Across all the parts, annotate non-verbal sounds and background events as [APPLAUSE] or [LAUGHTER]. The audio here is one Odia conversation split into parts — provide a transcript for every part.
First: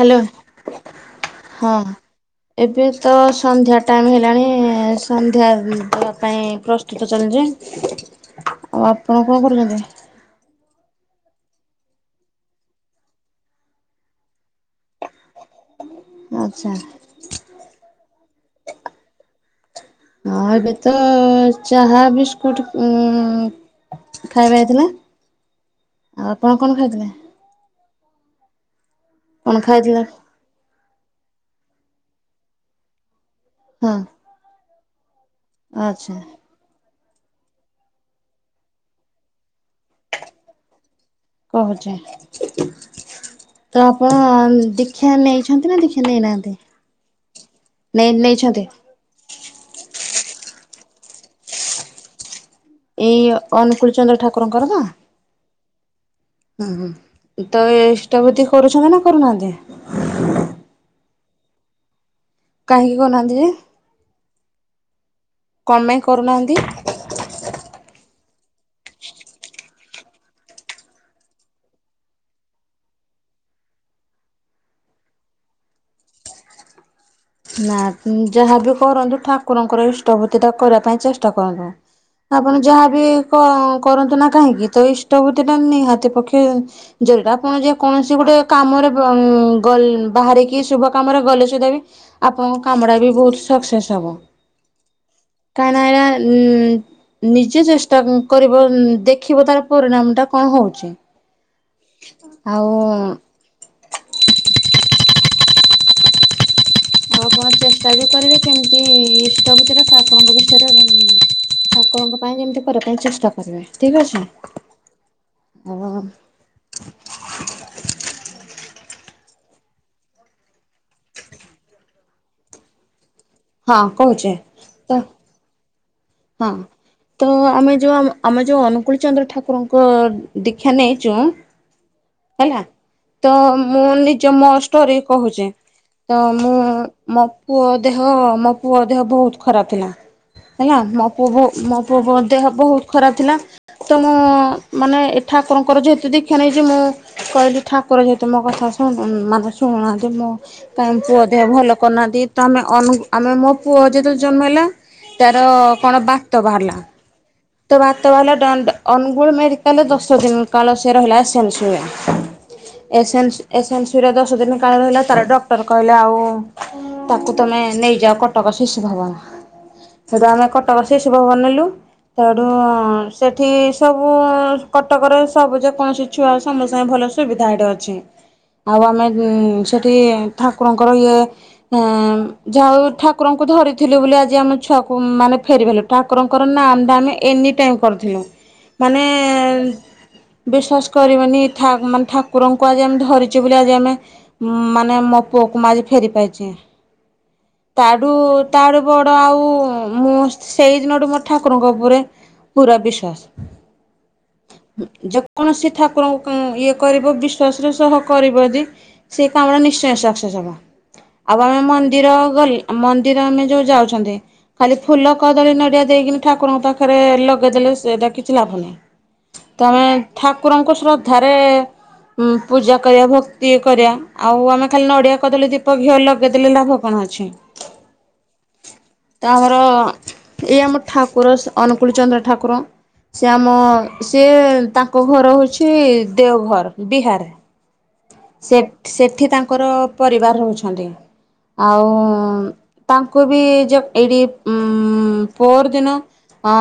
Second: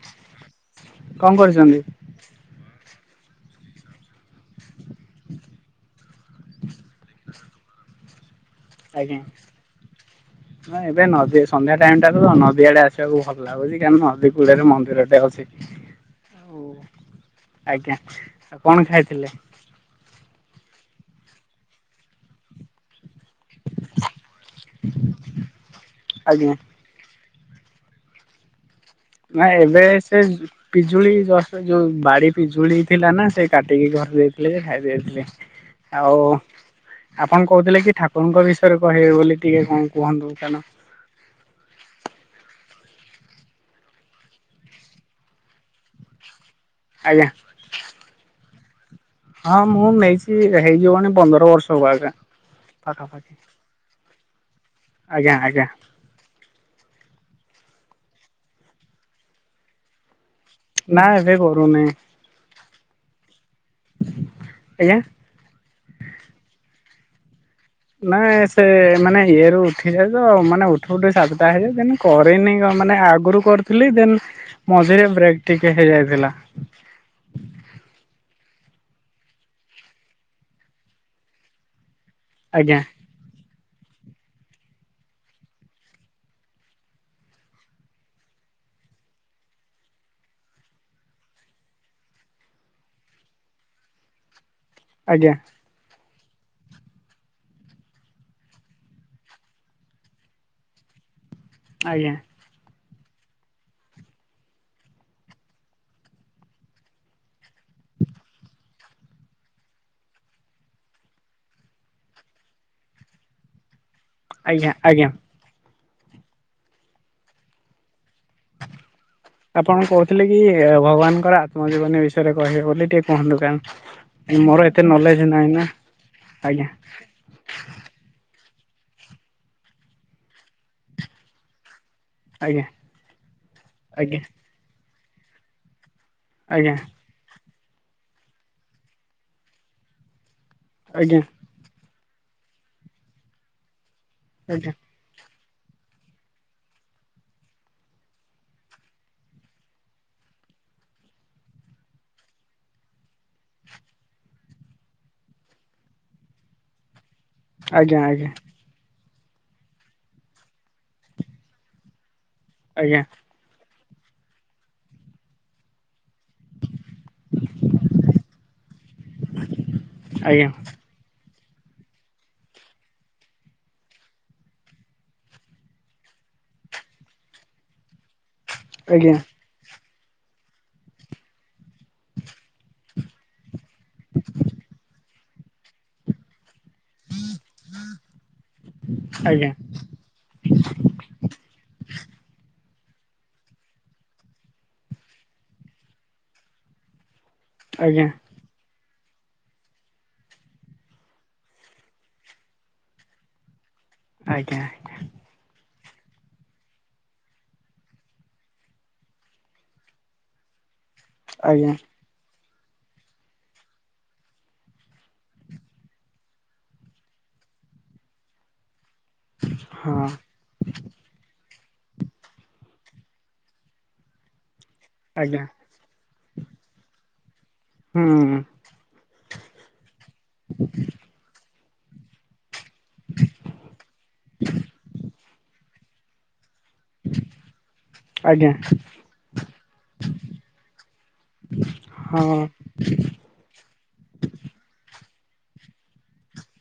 ହ୍ୟାଲୋ କଣ ହଁ କରୁଛନ୍ତି? ଏବେ ତ ସନ୍ଧ୍ୟା ଟାଇମ ହେଲାଣି ସନ୍ଧ୍ୟା ଦେବା ପାଇଁ ପ୍ରସ୍ତୁତ ଚାଲିଛି। ଆଉ ଆପଣ କଣ କରୁଛନ୍ତି? ନା ଏବେ ନଦୀ ସନ୍ଧ୍ୟା ଟାଇମ ଟା ତ ନଦୀ ଆଡେ ଆସିବାକୁ ଭଲ ଲାଗୁଛି। କାରଣ ନଦୀ କୂଳରେ ମନ୍ଦିର ଟେ ଅଛି। ଆଉ ଆଚ୍ଛା। ଆଜ୍ଞା ଆଉ କଣ ଖାଇଥିଲେ? ହଁ ଏବେ ତ ଚାହା ବିସ୍କୁଟ ଉ ଖାଇବା ହେଇଥିଲା, ଆଉ ଆଜ୍ଞା ଆପଣ କଣ ଖାଇଥିଲେ। ନା କଣ ଏବେ ଖାଇଥିଲେ? ସେ ପିଜୁଳି ଯୋଉ ବାଡି ପିଜୁଳି ଥିଲା ନା ସେ କାଟିକି ହଁ ଘରେ ଦେଇଥିଲେ ଯେ ଖାଇ ଦେଇ ଯାଇ ଥିଲି ଆଚ୍ଛା ଆଉ ଆପଣ କହୁଥିଲେ କି ଠାକୁରଙ୍କ ବିଷୟରେ କହିବେ ବୋଲି ଟିକେ କଣ କୁହନ୍ତୁ କାରଣ କହୁଛି ତ ଆପଣ ଦିକ୍ଷ୍ୟ ନେଇଛନ୍ତି ନା ଦିକ୍ଷ୍ୟ ନେଇନାହାନ୍ତି? ଆଜ୍ଞା ନେ ନେଇଛନ୍ତି ହଁ ମୁଁ ନେଇଛି। ହେଇଯିବଣି ପନ୍ଦର ବର୍ଷ ହବ ଆଜ୍ଞା। ଏଇ ପାଖାପାଖି। ଅନୁକୁୂଳ ଚନ୍ଦ୍ର ଠାକୁରଙ୍କର ଆଜ୍ଞା ଆଜ୍ଞା ହୁଁ ତ ଇଷ୍ଟଭୃତି କରୁଛନ୍ତି ନା କରୁନାହାନ୍ତି? ନା ଏବେ କରୁନି କାହିଁକି କହୁନାହାନ୍ତି ଯେ, ଆଜ୍ଞା କଣ ପାଇଁ କରୁନାହାନ୍ତି? ମାନେ ସେ ମାନେ ଇଏ ରୁ ଉଠିଯାଏ ତ ମାନେ ଉଠୁ ଉଠୁ ସାତଟା ହେଇଯାଏ ଦେନ୍ କରିନି ମାନେ ଆଗରୁ କରିଥିଲି ଦେନ୍ ମଝିରେ ବ୍ରେକ୍ ଟିକେ ହେଇଯାଇଥିଲା। [INAUDIBLE] ନା ଯାହାବି କରନ୍ତୁ ଠାକୁରଙ୍କର ଇଷ୍ଟଭୃତି ଟା କରିବା ପାଇଁ ଚେଷ୍ଟା କରନ୍ତୁ। ଆପଣ ଆଜ୍ଞା ଯାହାବି କ କରନ୍ତୁ ନା କାହିଁକି ତ ଇଷ୍ଟଭୃତି ଟା ନିହାତି ପକ୍ଷେ ଆପଣ ଯେ କୌଣସି ଗୋଟେ କାମରେ ଗ ବାହାରିକି ଶୁଭ କାମରେ ଗଲେ ସୁଧା ବି ଆପଣଙ୍କ କାମ ଟା ବି ବହୁତ ସକ୍ସେସ୍ ହବ ଆଜ୍ଞା କାହିଁକି ନା ନିଜେ ଚେଷ୍ଟା କରିବ ଦେଖିବ ତାର ପରିଣାମ ଟା କଣ ହଉଛି। ଆଜ୍ଞା ଆଉ ଆଉ ଆପଣ ଚେଷ୍ଟା ବି କରିବେ କେମିତି ଇଷ୍ଟ ଭିତରେ ତା ଆପଣଙ୍କ ବିଷୟର ଠାକୁରଙ୍କ ପାଇଁ ଯେମିତି କରିବା ପାଇଁ ଚେଷ୍ଟା କରିବେ। ଆଜ୍ଞା ଆଜ୍ଞା। ଓଃ ହୋ ହୋ ଆପଣ କହୁଥିଲେ କି ଭଗବାନଙ୍କର ଆତ୍ମଜୀବନୀ ବିଷୟରେ କହିବେ ବୋଲି ଟିକେ କୁହନ୍ତୁ ହଁ କହୁଛେ କାରଣ ମୋର ଏତେ ତ ନଲେଜ ନାହିଁ ନା। ହଁ ଆଜ୍ଞା ତ ଆମେ ଯୋଉ ଆମେ ଯୋଉ ଅନୁକୂଳ ଚନ୍ଦ୍ର ଠାକୁରଙ୍କ ଦୀକ୍ଷା ନେଇଛୁ ହେଲା ଆଜ୍ଞା ତ ମୁଁ ଆଜ୍ଞା ନିଜ ମୋ ଷ୍ଟୋରି କୋହୁଚି। ତ ମୁଁ ଆଜ୍ଞା ମୋ ପୁଅ ଦେହ ମୋ ପୁଅ ଦେହ ବୋହୁତ ଖରାପ ଥିଲା ହେଲା। ମୋ ଆଜ୍ଞା ପୁଅ ମୋ ପୁଅ ଦେହ ବହୁତ ଖରାପ ଥିଲା। ତ ମୁଁ ଆଜ୍ଞା ମାନେ ଠାକୁରଙ୍କର ଯେହେତୁ ଦୀକ୍ଷା ନେଇଚି। ମୁଁ କହିଲି ଠାକୁର ଯେହେତୁ ମୋ କଥା ଶୁଣୁ ମାନେ ଶୁଣୁନାହାନ୍ତି। ମୁଁ କାଁଇ ପୁଅ ଦେହ ଭଲ କରୁନାହାନ୍ତି। ତ ଆମେ ଅନୁ ଆମେ ମୋ ପୁଅ ଯେତେବେଳେ ଜନ୍ମ ହେଲା ତାର କଣ ବାତ ବାହାରିଲା ତ ଆଜ୍ଞା ବାତ ଆଜ୍ଞା ବାହାରିଲା ଡଣ୍ଡ ଅନୁ ପୁଅର ମେଡିକାଲ ଦଶ ଦିନ କାଳ ସେ ରହିଲା ଏସ୍ଏନ୍ସ ରେ ହୁଏ ଆଜ୍ଞା ଏସ୍ଏନ୍ସ ଏସ୍ଏନ୍ସ ସେଥିରେ ଦଶ ଦିନ କାଳ ରହିଲା ତାର ଡକ୍ଟର କହିଲେ ଆଉ ତାକୁ ତମେ ନେଇଯାଅ କଟକ ଶିଶୁ ଭଵନ। ସେଠୁ ଆମେ କଟକ ଶିଶୁ ଭବନ ନେଲୁ। ସେଡୁ ସେଠି ସବୁ କଟକରେ ସବୁ ଯେକୌଣସି ଛୁଆ ସାଙ୍ଗେ ସାଙ୍ଗେ ଭଲ ସୁବିଧା ଏଠେ ଅଛି ଆଉ ଆମେ ଆଜ୍ଞା ଉଁ ସେଠି ଠାକୁରଙ୍କର ଇଏ ଏଁ ଯାହାହଉ ଠାକୁରଙ୍କୁ ଧରି ଥିଲୁ ବୋଲି ଆଜି ଆମ ଛୁଆକୁ ମାନେ ଫେରିି ପାଇଲୁ ଠାକୁରଙ୍କର ନାଁ ଆମେ ଏନି ଟାଇମ୍ କରିଥିଲୁ ମାନେ ଆଜ୍ଞା ଆଜ୍ଞା ବିଶ୍ଵାସ କରିବନି ଠା ମାନେ ଠାକୁରଙ୍କୁ କୁ ଆଜି ଆମେ ଧରିଛୁ ବୋଲି ଆଜି ଆମେ ମାନେ ମୋ ପୁଅକୁ ମୁଁ ଆଜି ଫେରି ପାଇଚି। ତାଠୁ ତାଠୁ ବଡ ଆଉ ମୁଁ ସେଇ ଦିନଠୁ ମୋ ଠାକୁରଙ୍କ ଉପରେ। ପୁରା ବିଶ୍ଵାସ ଆଜ୍ଞା ଆଜ୍ଞା ଯେକୌଣସି ଠା ଠାକୁରଙ୍କୁ ଇଏ କରିବ ବିଶ୍ଵାସ ର ସହ କରିବ ଯଦି ସେ କାମ ଟା ନିଶ୍ଚୟ ସକ୍ସେସ୍ ହବ। ଆଉ ଆମେ ଆଜ୍ଞା ମନ୍ଦିର ଗଲ ମନ୍ଦିର ଆମେ ଯୋଉ ଯାଉଚନ୍ତି ଖାଲି ଫୁଲ କଦଳୀ ନଡିଆ ଦେଇକିନି ଠାକୁରଙ୍କ ପାଖରେ ଲ ପଗେଇଦେଲେ ସେଇଟା କିଛି ଲାଭ ନାହିଁ। ତମେ ହଁ ଠାକୁରଙ୍କ ଶ୍ରଦ୍ଧାରେ ଉଁ ପୂଜା କରିବା ଭକ୍ତି କରିବା ଆଉ ଆମେ ଖାଲି ନଡ଼ିଆ ଆଜ୍ଞା କଦଳୀ ଦୀପ ଘିଅ ଲଗେଇଦେଲେ ଲାଭ କଣ ଅଛି। ହୁଁ ତା ଆମର ଏଇ ଆମ ଠାକୁର ସ ଅନୁକୂଳ ଚନ୍ଦ୍ର ଠାକୁର ସିଏ ଆମ ସିଏ ତାଙ୍କ ଘର ହେଉଚି ତି ଦେଓଘର ବିହାର। ଆଜ୍ଞା ସେ ସେଠି ତାଙ୍କର ପରିବାର ରହୁଛନ୍ତି ଆଉ ହଁ ଅଁ ତାଙ୍କୁ ବି ଯେ ଏଇଠି ମ୍ ପହର ଦିନ ଅ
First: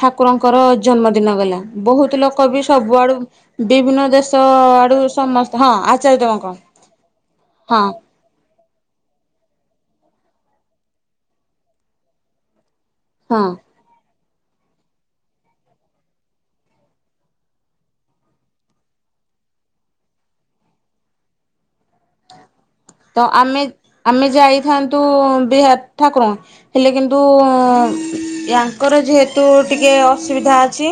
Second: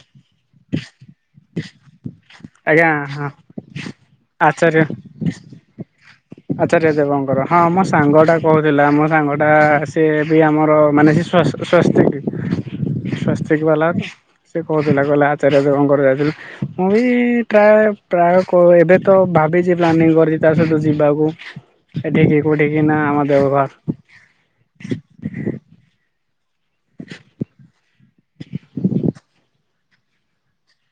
ଠାକୁରଙ୍କର ଜନ୍ମଦିନ ଗଲା ବହୁତ ଲୋକ କବି ଆଜ୍ଞା ସବୁଆଡୁ ହଁ ବିଭିନ୍ନ ଦେଶ ଆଚାର୍ଯ୍ୟ ଆଡୁ ସମସ୍ତେ ହଁ ଆଚାର୍ଯ୍ୟ ଦେବଙ୍କ ଆଚାର୍ଯ୍ୟ ଦେବଙ୍କର ହଁ ମୋ ସାଙ୍ଗଟା କହୁଥିଲା ମୋ ସାଙ୍ଗ ଟା ସେ ବି ଆମର ମାନେ ସ୍ୱସ୍ଥିିକ ହଁ ସ୍ୱସ୍ଥିକବାଲା ସେ କହୁଥିଲା କହିଲା ଆଚାର୍ଯ୍ୟ ଦେବ କଣ କରି ଯାଇଥିଲା ମୁଁ ବି ପ୍ରାୟ ପ୍ରାୟ କ ଏବେ ତ ଭାବିଛି ପ୍ଲାନିଂ କରିଛି ତା ସହିତ ଯିବାକୁ ଏଠିକି କୋଉଠିକି ନା ଆମ ତ ଆମେ ଦେଓଘର ଆମେ ଯାଇଥାନ୍ତୁ ବିହାର। ଠାକୁରଙ୍କ ହେଲେ କିନ୍ତୁ ୟାଙ୍କର ଯେହେତୁ ଟିକେ ଅସୁବିଧା ଅଛି।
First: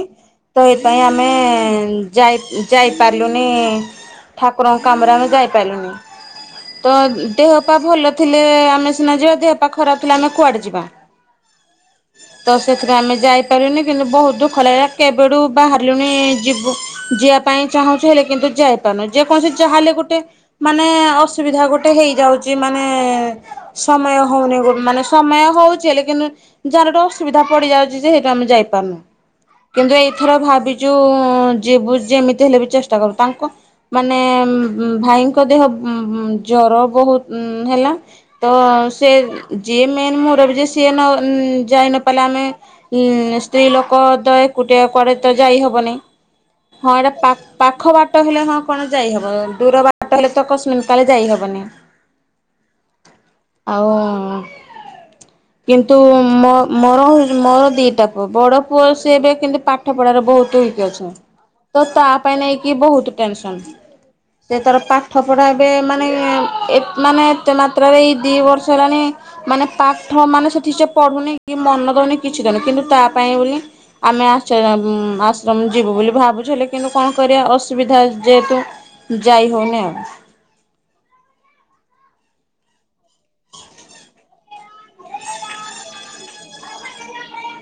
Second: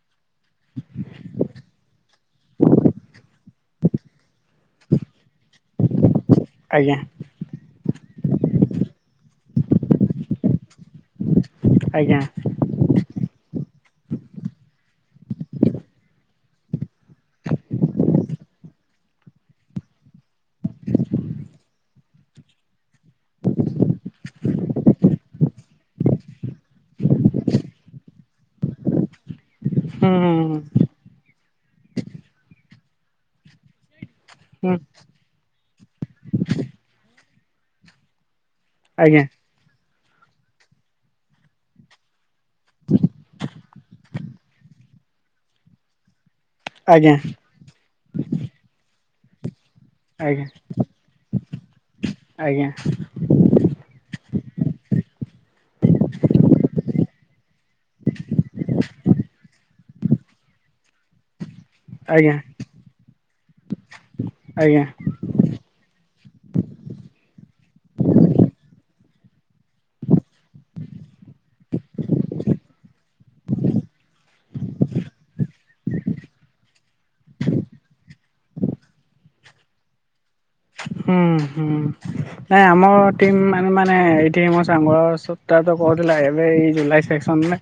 ତ ଏଇପାଇଁ ଆମେ ଯାଇ ଯାଇପାରିଲୁନି। ଠାକୁରଙ୍କ କାମରେ ଆମେ ଯାଇପାରିଲୁନି। ତ ଆଜ୍ଞା ଦେହ ପା ଭଲ ଥିଲେ ଆମେ ସିନା ଯିବା ଦେହପା ଖରାପ ଥିଲେ ଆମେ କୁଆଡେ ଯିବା। ଆଜ୍ଞା ତ ସେଥିପାଇଁ ଆମେ ଯାଇ ପାରିନି। କିନ୍ତୁ ବହୁତ ଦୁଃଖ ଲାଗିଲା କେବେଠୁ ବାହାରିଲୁଣି ଯିବୁ ଯିବା ପାଇଁ ଚାହୁଁଛି ହେଲେ କିନ୍ତୁ ଯାଇ। ଯେକୌଣସି ଯାହାହେଲେ ଗୋଟେ ମାନେ ଅସ- ଅସୁବିଧା ଗୋଟେ ହେଇଯାଉଛି ମାନେ ସମୟ ହେଉନି ମାନେ ସମୟ ହେଉଛି ହେଲେ କିନ୍ତୁ। ଯାହାହେଲେ ଗୋଟେ ଅସୁବିଧା ପଡି ଯାଉଛି ଯେହତୁ ଆମେ ଯାଇପାରୁନୁ। କିନ୍ତୁ ଏଇ ହୁଁ ଥର ହୁଁ ଭାଵିଚୁ ଯିବୁ ଯେମିତି ହେଲେ ବି ଚେଷ୍ଟା କରିକି ତାଙ୍କ - ମାନେ ହୁଁ ଭାଇଙ୍କ ଦେହ ହୁଁ ହୁଁ ଜର ବହୁତ ହେଲା। ତ ସେ ଆଜ୍ଞା ଯିଏ ମେନ୍ ମୁରବି ସିଏ ନ ଯାଇନପାରିଲା ଆମେ - ଉଁ ସ୍ତ୍ରୀ ଲୋକ ତ ଏକୁଟିଆ କୁଆଡେ ତ ଯାଇ ହବନି। ହଁ ଏଇଟା ଆଜ୍ଞା ପାଖ୍ ପାଖ ବାଟ ହେଲେ ହଁ କଣ ଯାଇହବ ଦୂର ବାଟ ହେଲେ ତ ଆଜ୍ଞା କଶମିନ୍ କାଳେ ଯାଇ ହେବନି ଆଜ୍ଞା ଆଉ କିନ୍ତୁ ମୋ ମୋର ମୋର ଦିଟା ପୁଅ ବଡ ପୁଅ ସିଏ ଏବେ କିନ୍ତୁ ପା ପାଠ ପଢାରେ ବହୁତ ୱଇକ ଅଛ ତ ତା ଆଜ୍ଞା ପାଇଁ ନେଇକି ବହୁତ ଟେନସନ ସେ ତାର ଆଜ୍ଞା ପାଠ ପଢା ମାନେ ଏ ମାନେ ଏତେ ମାତ୍ରାରେ ଏଇ ଦି ବର୍ଷ ହେଲାଣି ମାନେ ପାଠ ମାନେ ସେଠି ସେ ପଢ଼ୁନି କି ମନ ଦଉନି କିଛି ଦଉନି କିନ୍ତୁ ତା ପାଇଁ ବୋଲି ଆମେ ଚୟମ ଆଶ୍ରମ ଯିବୁ ବୋଲି ଭାବୁଥିଲେ କିନ୍ତୁ କଣ କରିବା ଅସୁବିଧା ଯେହେତୁ ଯାଇ ହ‌ଉନି ଆଉ। ହୁଁ ହୁଁ ନାଇଁ ଆମର ଟିମ ମାନେ ମାନେ ଏଇଠି ମୋ ସାଙ୍ଗ [UNINTELLIGIBLE] ଏବେ ଏଇ ଜୁଲାଇ ସେସନରେ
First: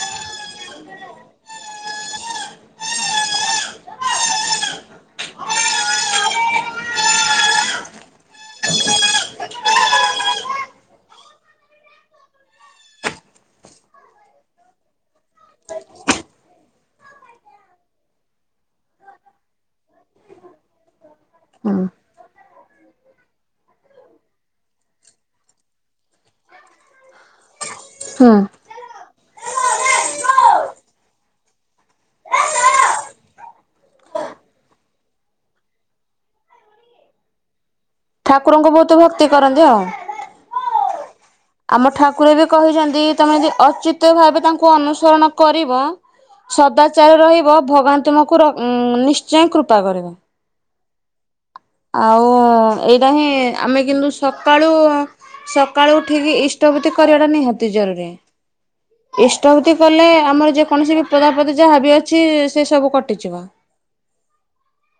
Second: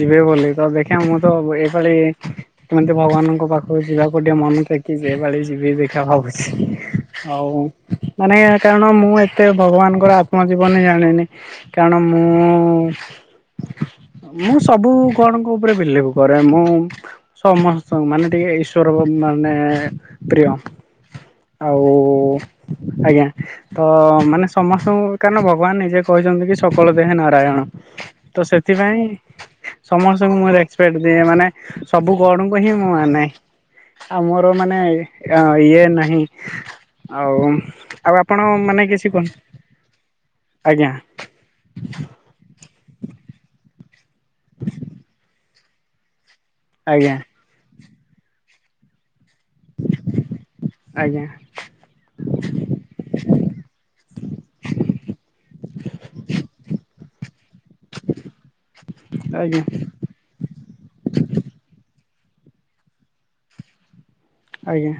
ଯିବେ ବୋଲି ତ ଦେଖିବା ମୁଁ ତ ଏଇଭଳି ଏମତି ଭଗବାନଙ୍କ ପାଖକୁ ଯିବାକୁ ଟିକେ ମନ କି ଯେ ଭଳି ଯିବି ଦେଖା ଭାବୁଛି। ହଉ ମାନେ କାରଣ ମୁଁ ଏତେ ଭଗବାନଙ୍କର ଆତ୍ମଜୀବନୀ ହିଁ ଜାଣିନି କାରଣ ମୁଁ-ଉ-ଉ-ଉ ମୁଁ ସବୁ ଗଡ୍ ଙ୍କ ଉପରେ ଵିଲିଭ୍ କ‌ରେ। ମୁଁ ସମସ୍ତ ମାନେ ଟିକେ ଇସ୍ୱର ମାନେ ପ୍ରିୟ। ହଁ। ଆଉ ଆଜ୍ଞା ତ ମାନେ ସମସ୍ତଙ୍କୁ କାରଣ ଭଗବାନ ନିଜେ କହିଛନ୍ତି କି ସକଳ ଦେହେ ନାରାୟଣ। ହୁଁ ତ ସେଥିପାଇଁ ସମସ୍ତଙ୍କୁ ମୁଁ ରେସପେକଟ ଦିଏ ମାନେ ସବୁଗଡ଼ଙ୍କୁ ହି ମାନେ। ଆମୋର ମାନେ ଅ ଇଏ ନାହିଁ ଆଉ ଆଉ ଆପଣ ଠାକୁରଙ୍କୁ ମାନେ ବହୁତ କିଛି ଭକ୍ତି କୁହନ୍ତୁ କରନ୍ତି ଆଉ। ଆଜ୍ଞା ଆମ ଠାକୁର ବି କହିଛନ୍ତି ଯଦି ତମେ ଯଦି ଅଚ୍ୟୁତ ଭାବେ ତାଙ୍କୁ ଅନୁସରଣ କରିବ ଆଜ୍ଞା ସଦାଚାର ରହିବ ଭଗବାନ ତୁମକୁ ର ଉ-ଉ-ଉମ୍ ନିଶ୍ଚୟ କୃପା କରିବ। ଆଜ୍ଞା। ଆଉ ଏଇଟା ହିଁ ଆମେ କିନ୍ତୁ ସକାଳୁ ସକାଳୁ ଉଠିକି ଇଷ୍ଟବୃତି କରିବା ଟା ନିହାତି ଜରୁରୀ। ଆଜ୍ଞା ଇଷ୍ଟବତି ଆଜ୍ଞା କଲେ ଆମର ଯେକୌଣସି ବି ବିପଦ ଆପଦ ଯାହା ବି ଅ ଛି ସେ ସବୁ କଟିଯିବ। ଆଜ୍ଞା।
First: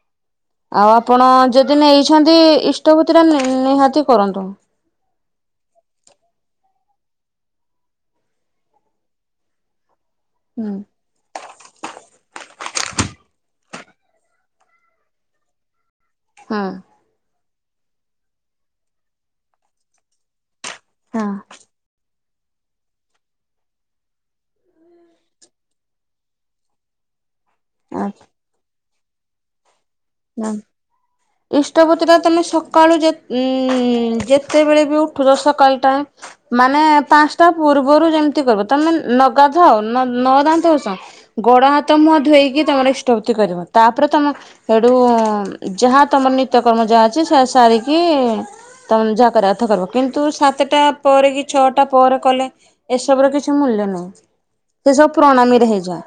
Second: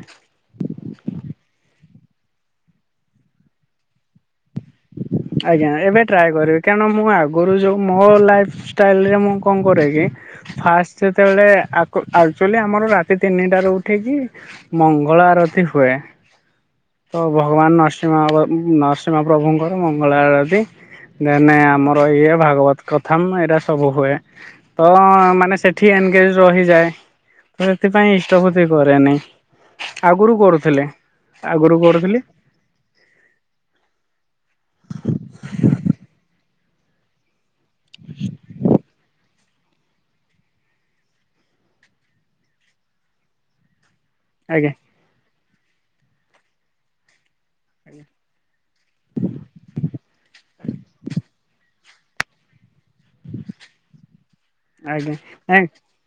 ଆଉ ଆପଣ ଯଦି ନେଇଛନ୍ତି ଇଷ୍ଟପତି ଟା ନି ନିହାତି କରନ୍ତୁ। ଆଜ୍ଞା ଏବେ ଟ୍ରାଏ କରିବି କାରଣ ମୁଁ ଆଗରୁ ଯୋଉ ମୋ ଲାଇଫ ଷ୍ଟାଇଲ ରେ ମୁଁ କଣ କରେ କି ହୁଁ ଫାଷ୍ଟ ଯେତେବେଳେ ଆକୁ ଆ ଆକ୍ଚୁଆଲି ଆମର ରାତି ତିନିଟାରୁ ଉଠିକି ମଙ୍ଗଳ ଆରତି ହୁଏ। ହଁ। ତ ଭଗବାନ ନରସିଂମା ଅବ ନରସିଂହ ପ୍ରଭୁଙ୍କର ମଙ୍ଗଳା ଆଳତି‌। ଦେନ ଆମର ଇଏ ଭାଗବତ କଥାମ୍ ଏଇଟା ସବୁ ହୁଏ ତ ମାନେ ସେଠି ଏନଗେଜ ରହିଯାଏ। ତ ଏଥିପାଇଁ ଇଷ୍ଟପତି କରେନି। ଆଗରୁ ହଁ କରୁଥିଲେ। ଆଗରୁ ଇଷ୍ଟପତି ଟା କରୁଥିଲି ତୁମେ ସକାଳୁ ଯେ ଉମ୍-ମ୍-ମ୍-ମ୍ ଯେ କେତେବେଳେ ବି ଉଠୁଛ ସକାଳ ଟାଇମ୍ ମାନେ ପାଞ୍ଚଟା ପୂର୍ବରୁ ଯେମିତି କରିବ ତମେ ନ ଗାଧଅ ନ ଦାନ୍ତଘସ ଗୋଡ଼ ହାତ ମୁହଁ ଧୋଇକି ତମର ଇଷ୍ଟବତି କରିିବ ତା ପର ତମ ଆଜ୍ଞା ସେଇଠୁ-ଉ-ଉ-ଉ ଯାହା ତମର ନିତ୍ୟକର୍ମ ଯାହା ଅଛି ସେ ସାରିକି ତମେ ଯାହା କରିବା କଥା କରିବ କିନ୍ତୁ ସାତଟା ପରେ କି ଛଅଟା ଟା ପରେ କଲେ ଏସବୁ ର କିଛି ମୂଲ୍ୟ ନାହିଁ। ସେ ସବୁ ଆଜ୍ଞା ପ୍ରଣାମୀରେ ହେଇଯାଏ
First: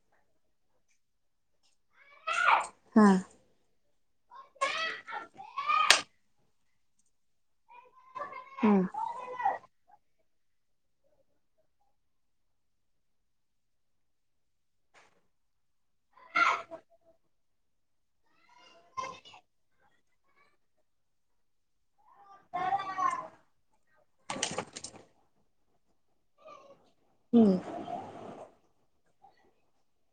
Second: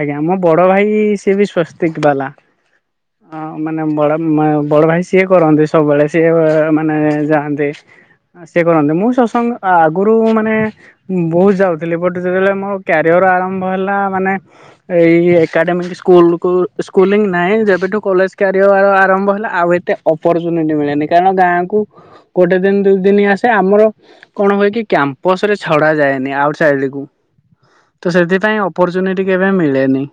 ଆଜ୍ଞା ମୋ ବଡ ଭାଇ ସି ବି ସ୍ଵସ୍ତିକ ବାଲା ହଁ ଅ ମାନେ ବଡ ମ ବଡ ଭାଇ ସିଏ କରନ୍ତି ସବୁବେଳେ ସିଏ-ଏ-ଏ-ଏ ମାନେ ଯାଆନ୍ତି ସେ ହଁ କରନ୍ତନ୍ତି ମୁଁ ସତ୍ସଙ୍ଗ ଆଗରୁ ମାନେ ବହୁତ ଯାଉଥିଲି ଯେତେଳେ ମୋର କ୍ୟାରିଅର ଆରମ୍ଭ ହେଲା ମାନେ ଏ ଏକାଡେମିକ ସ୍କୁଲକୁ ସ୍କୁଂ ନାହିଁ ଯେବେଠୁ କଲେଜ କ୍ୟାରିଅର ଆରମ୍ଭ ହେଲେ ଆଉ ଏତେ ଅପରଚୁନିଟି ମିଳେନି କାରଣ ଗାଁକୁ ଗୋଟେ ଦିନ ଦୁଇ ଦିନ ଆସେ ଆମର କଣ ହୁଏ କି କ୍ୟାମ୍ପସ ରେ ଛଡା ଯାଏନି ଆଉ ଥିଲିକୁ ହୁଁ ତ ସେଥିପାଇଁ ଆପର୍ଚୁନିଟୀ କେବେ ମିଳେନି।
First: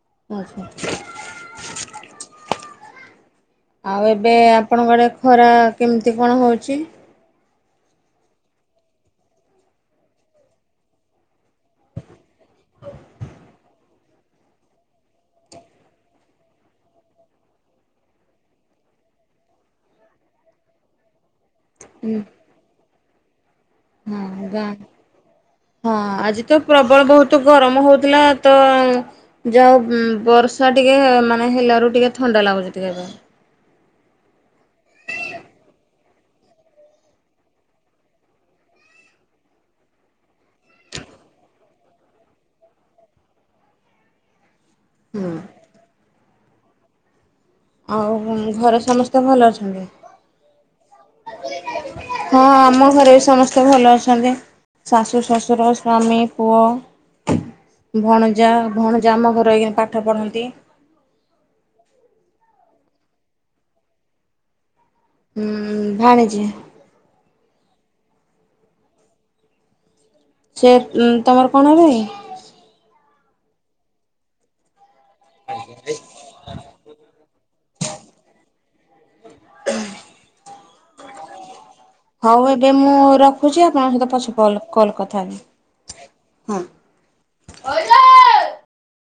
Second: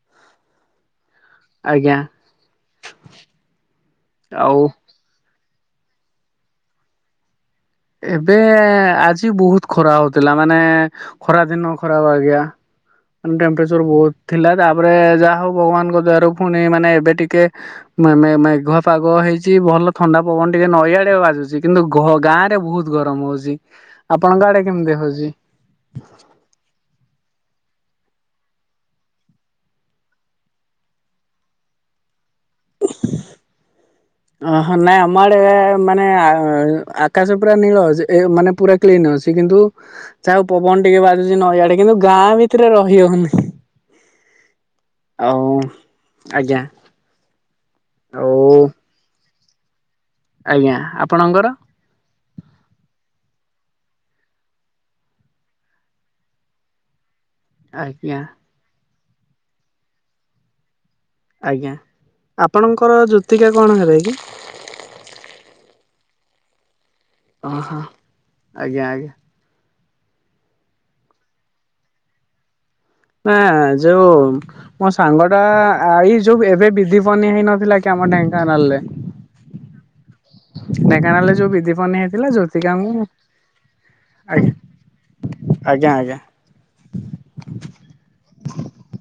ଆଚ୍ଛା। ଆଜ୍ଞା। ଆଉ ଏବେ ଆଉ ଆପଣଙ୍କ ଆଡେ ଖରା କେମିତି କଣ ହଉଛି? ଏବେ ଆଜି ବହୁତ ଖରା ହଉଥିଲା ମାନେ ଖରା ଦିନ ଖରାହବ ଆଜ୍ଞା ଟେମପ ବହୁତ ଥିଲା ତାପରେ ଯାହା ହଉ ଭଗବାନଙ୍କ ଦ୍ଵାର ପୁଣି ମାନେ ଏବେ ଟିକେ ମେଘୁଆ ପାଗ ହେଇଛିି ଭଲ ଥଣ୍ଡା ପବନ ଟିକେ ନଈଆଡେ ବାଜୁଛି କିନ୍ତୁ ଘ ଗାଁ ରେ ବହୁତ ଗରମ ହଉଛି। ଆପଣଙ୍କ ହଁ ଆଡେ ଗାଁ କେମିତି ହଉଛି? ହଁ ଆଜି ତ ପ୍ରବଳ ବହୁତ ଗରମ କମ ହଉଥିଲା ତ ଯାହୋଉ ବର୍ଷା ଟିକେ ମାନେ ହେଲାରୁ ଟିକେ ଥଣ୍ଡା ଲାଗୁଛି। ପତ କ ଅହ ନାଇଁ ଆମ ଆଡେ ଏ ମାନେ ଆକାଶ ପୁରା ନୀଳ ଅ ମାନେ ପୁରା କ୍ଲିନ୍ ଅ କିନ୍ତୁ ଯହା ଆଉ ପବନ ଟିକେ ବାଜୁଛି ନଈଆଡେ କିନ୍ତୁ ଗାଁ ଭିତରେ ରହିହଉନି। [INAUDIBLE] ଆଉ ଆଜ୍ଞା। ଆଉ ଘରେ ସମସ୍ତେ ଭଲ ଅଛନ୍ତି। ଆଜ୍ଞା ଆପଣଙ୍କର? ହଁ ଆମ ଘରେ ବି ସମସ୍ତେ ମସ୍ତେ ଭଲ ଅଛନ୍ତି ଶାଶୁଶ୍ୱଶୁର ସ୍ୱାମୀପୁଅ ଆଜ୍ଞା ଭଣଜା ଭଣଜା ଆମ ଘରଇ ପାଠ ପଢନ୍ତି। ଆଜ୍ଞା ଆପଣଙ୍କର ଜୁତିକା କଣ ହେବେ କି? ହୁଁ ଭାଣିଜି ଉହୋ ଆଜ୍ଞା ଆଜ୍ଞା। ସେ ତମର କଣ ହେବେକି? ନା ଯେଉ ମୋ ସାଙ୍ଗ ଟା ଆଇ ଯୋଉ ଏବେ ବିଧି ପନି ହେଇନଥିଲା କି ଆମ ଢେଙ୍କାନାଲରେ ହ। ଢେଙ୍କାନାଳ ଯଉ ବି ହଉ ଏବେ ମୁଁ ରଖୁଛି ଆଜ୍ଞା ଆପଣଙ୍କ ସହିତ ପଛ ଆଜ୍ଞା ଆଜ୍ଞା। କଲ କଥା ହେବି। ହଁ